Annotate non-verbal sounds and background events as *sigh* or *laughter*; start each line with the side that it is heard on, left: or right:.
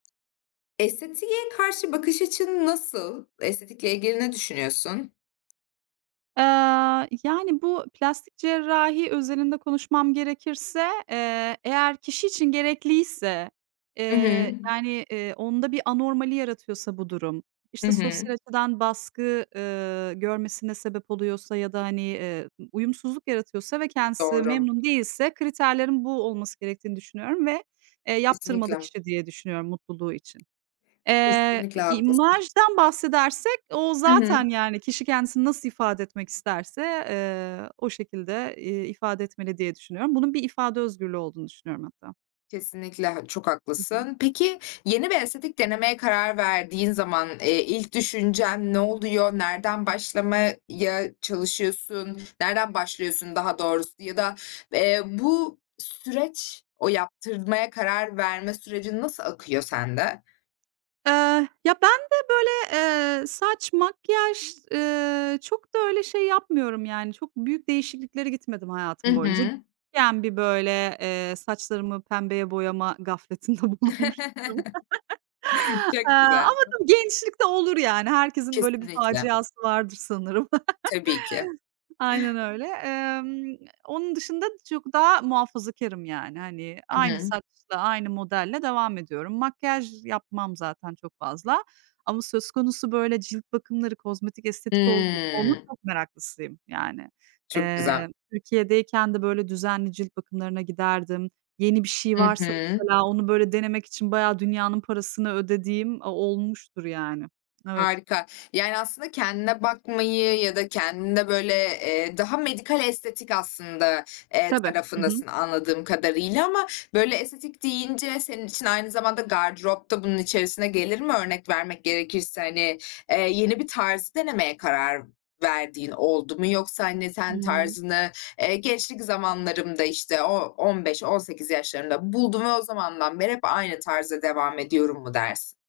left: Estetiğe karşı bakış açın nasıl? Estetikle ilgili ne düşünüyorsun?
right: Aaa, yani, bu plastik cerrahi özelinde konuşmam gerekirse, eee, eğer kişi için gerekliyse,
left: Hı hı.
right: eee, yani, eee, onda bir anormali yaratıyorsa bu durum,
left: Hı
right: işte,
left: hı.
right: sosyal açıdan baskı, ııı, görmesine sebep oluyorsa ya da, hani, eee, ı uyumsuzluk yaratıyorsa ve kendisi
left: Doğru.
right: memnun değilse kriterlerin bu olması gerektiğini düşünüyorum ve, eee, yaptırmalı
left: Kesinlikle.
right: kişi diye düşünüyorum mutluluğu için. Eee,
left: Kesinlikle
right: i
left: haklısın.
right: imajdan bahsedersek o
left: Hı hı.
right: zaten, yani, kişi kendisini nasıl ifade etmek isterse, eee, o şekilde, iii, ifade etmeli diye düşünüyorum. Bunun bir ifade özgürlüğü olduğunu düşünüyorum hatta.
left: Kesinlikle h çok
right: Hı hı.
left: haklısın. Peki yeni bir estetik denemeye karar verdiğin zaman, eee, ilk düşüncen ne oluyor, nereden başlamaya çalışıyorsun? Nereden başlıyorsun daha doğrusu ya da, eee, bu süreç o yaptırmaya karar verme sürecin nasıl akıyor sende?
right: Eee, ya, bende, böyle, eee, saç, makyaj, ııı, çok da öyle şey yapmıyorum yani çok büyük değişikliklere gitmedim
left: Hı
right: hayatım boyunca. *unintelligible*
left: hı.
right: bir böyle, eee, saçlarımı pembeye boyama gafletinde bulunmuştum. *laughs*
left: *laughs* Çok
right: Aaa,
left: güzel.
right: ama, tabii, gençlik de olur yani. Herkesin böyle bir
left: Kesinlikle.
right: faciası vardır sanırım.
left: Tabii ki.
right: *laughs* Aynen
left: *chuckles*
right: öyle. Emm, n onun dışında çok daha muhafazakârım yani, hani,
left: Hı
right: aynı
left: hı.
right: saçla, aynı modelle devam ediyorum. Makyaj yapmam zaten çok fazla. Ama söz konusu, böyle, cilt bakımları, kozmetik, estetik oldu onun
left: Hımm.
right: çok meraklısıyım, yani.
left: Çok güzel.
right: Emm, Türkiye'deyken de böyle düzenli cilt bakımlarına giderdim. Yeni bir şey
left: I
right: varsa
left: hı.
right: mesela onu, böyle, denemek için bayağı dünyanın parasını ödediğim a olmuştur yani. Evet.
left: Harika. Yani aslında kendine bakmayı ya da kendinde, böyle, eee, daha medikal estetik aslında, eee,
right: Tabii. Hı hı.
left: tarafındasın anladığım kadarıyla ama böyle estetik deyince senin için aynı zamanda gardırop da bunun içerisine gelir mi? Örnek vermek gerekirse, hani, eee, yeni bir tarzı denemeye karar verdiğin oldu mu yoksa, hani, sen
right: Hımm.
left: tarzını, eee, gençlik zamanlarımda, işte, o 15-18 yaşlarında buldum ve o zamandan beri hep aynı tarzda devam ediyorum mu dersin?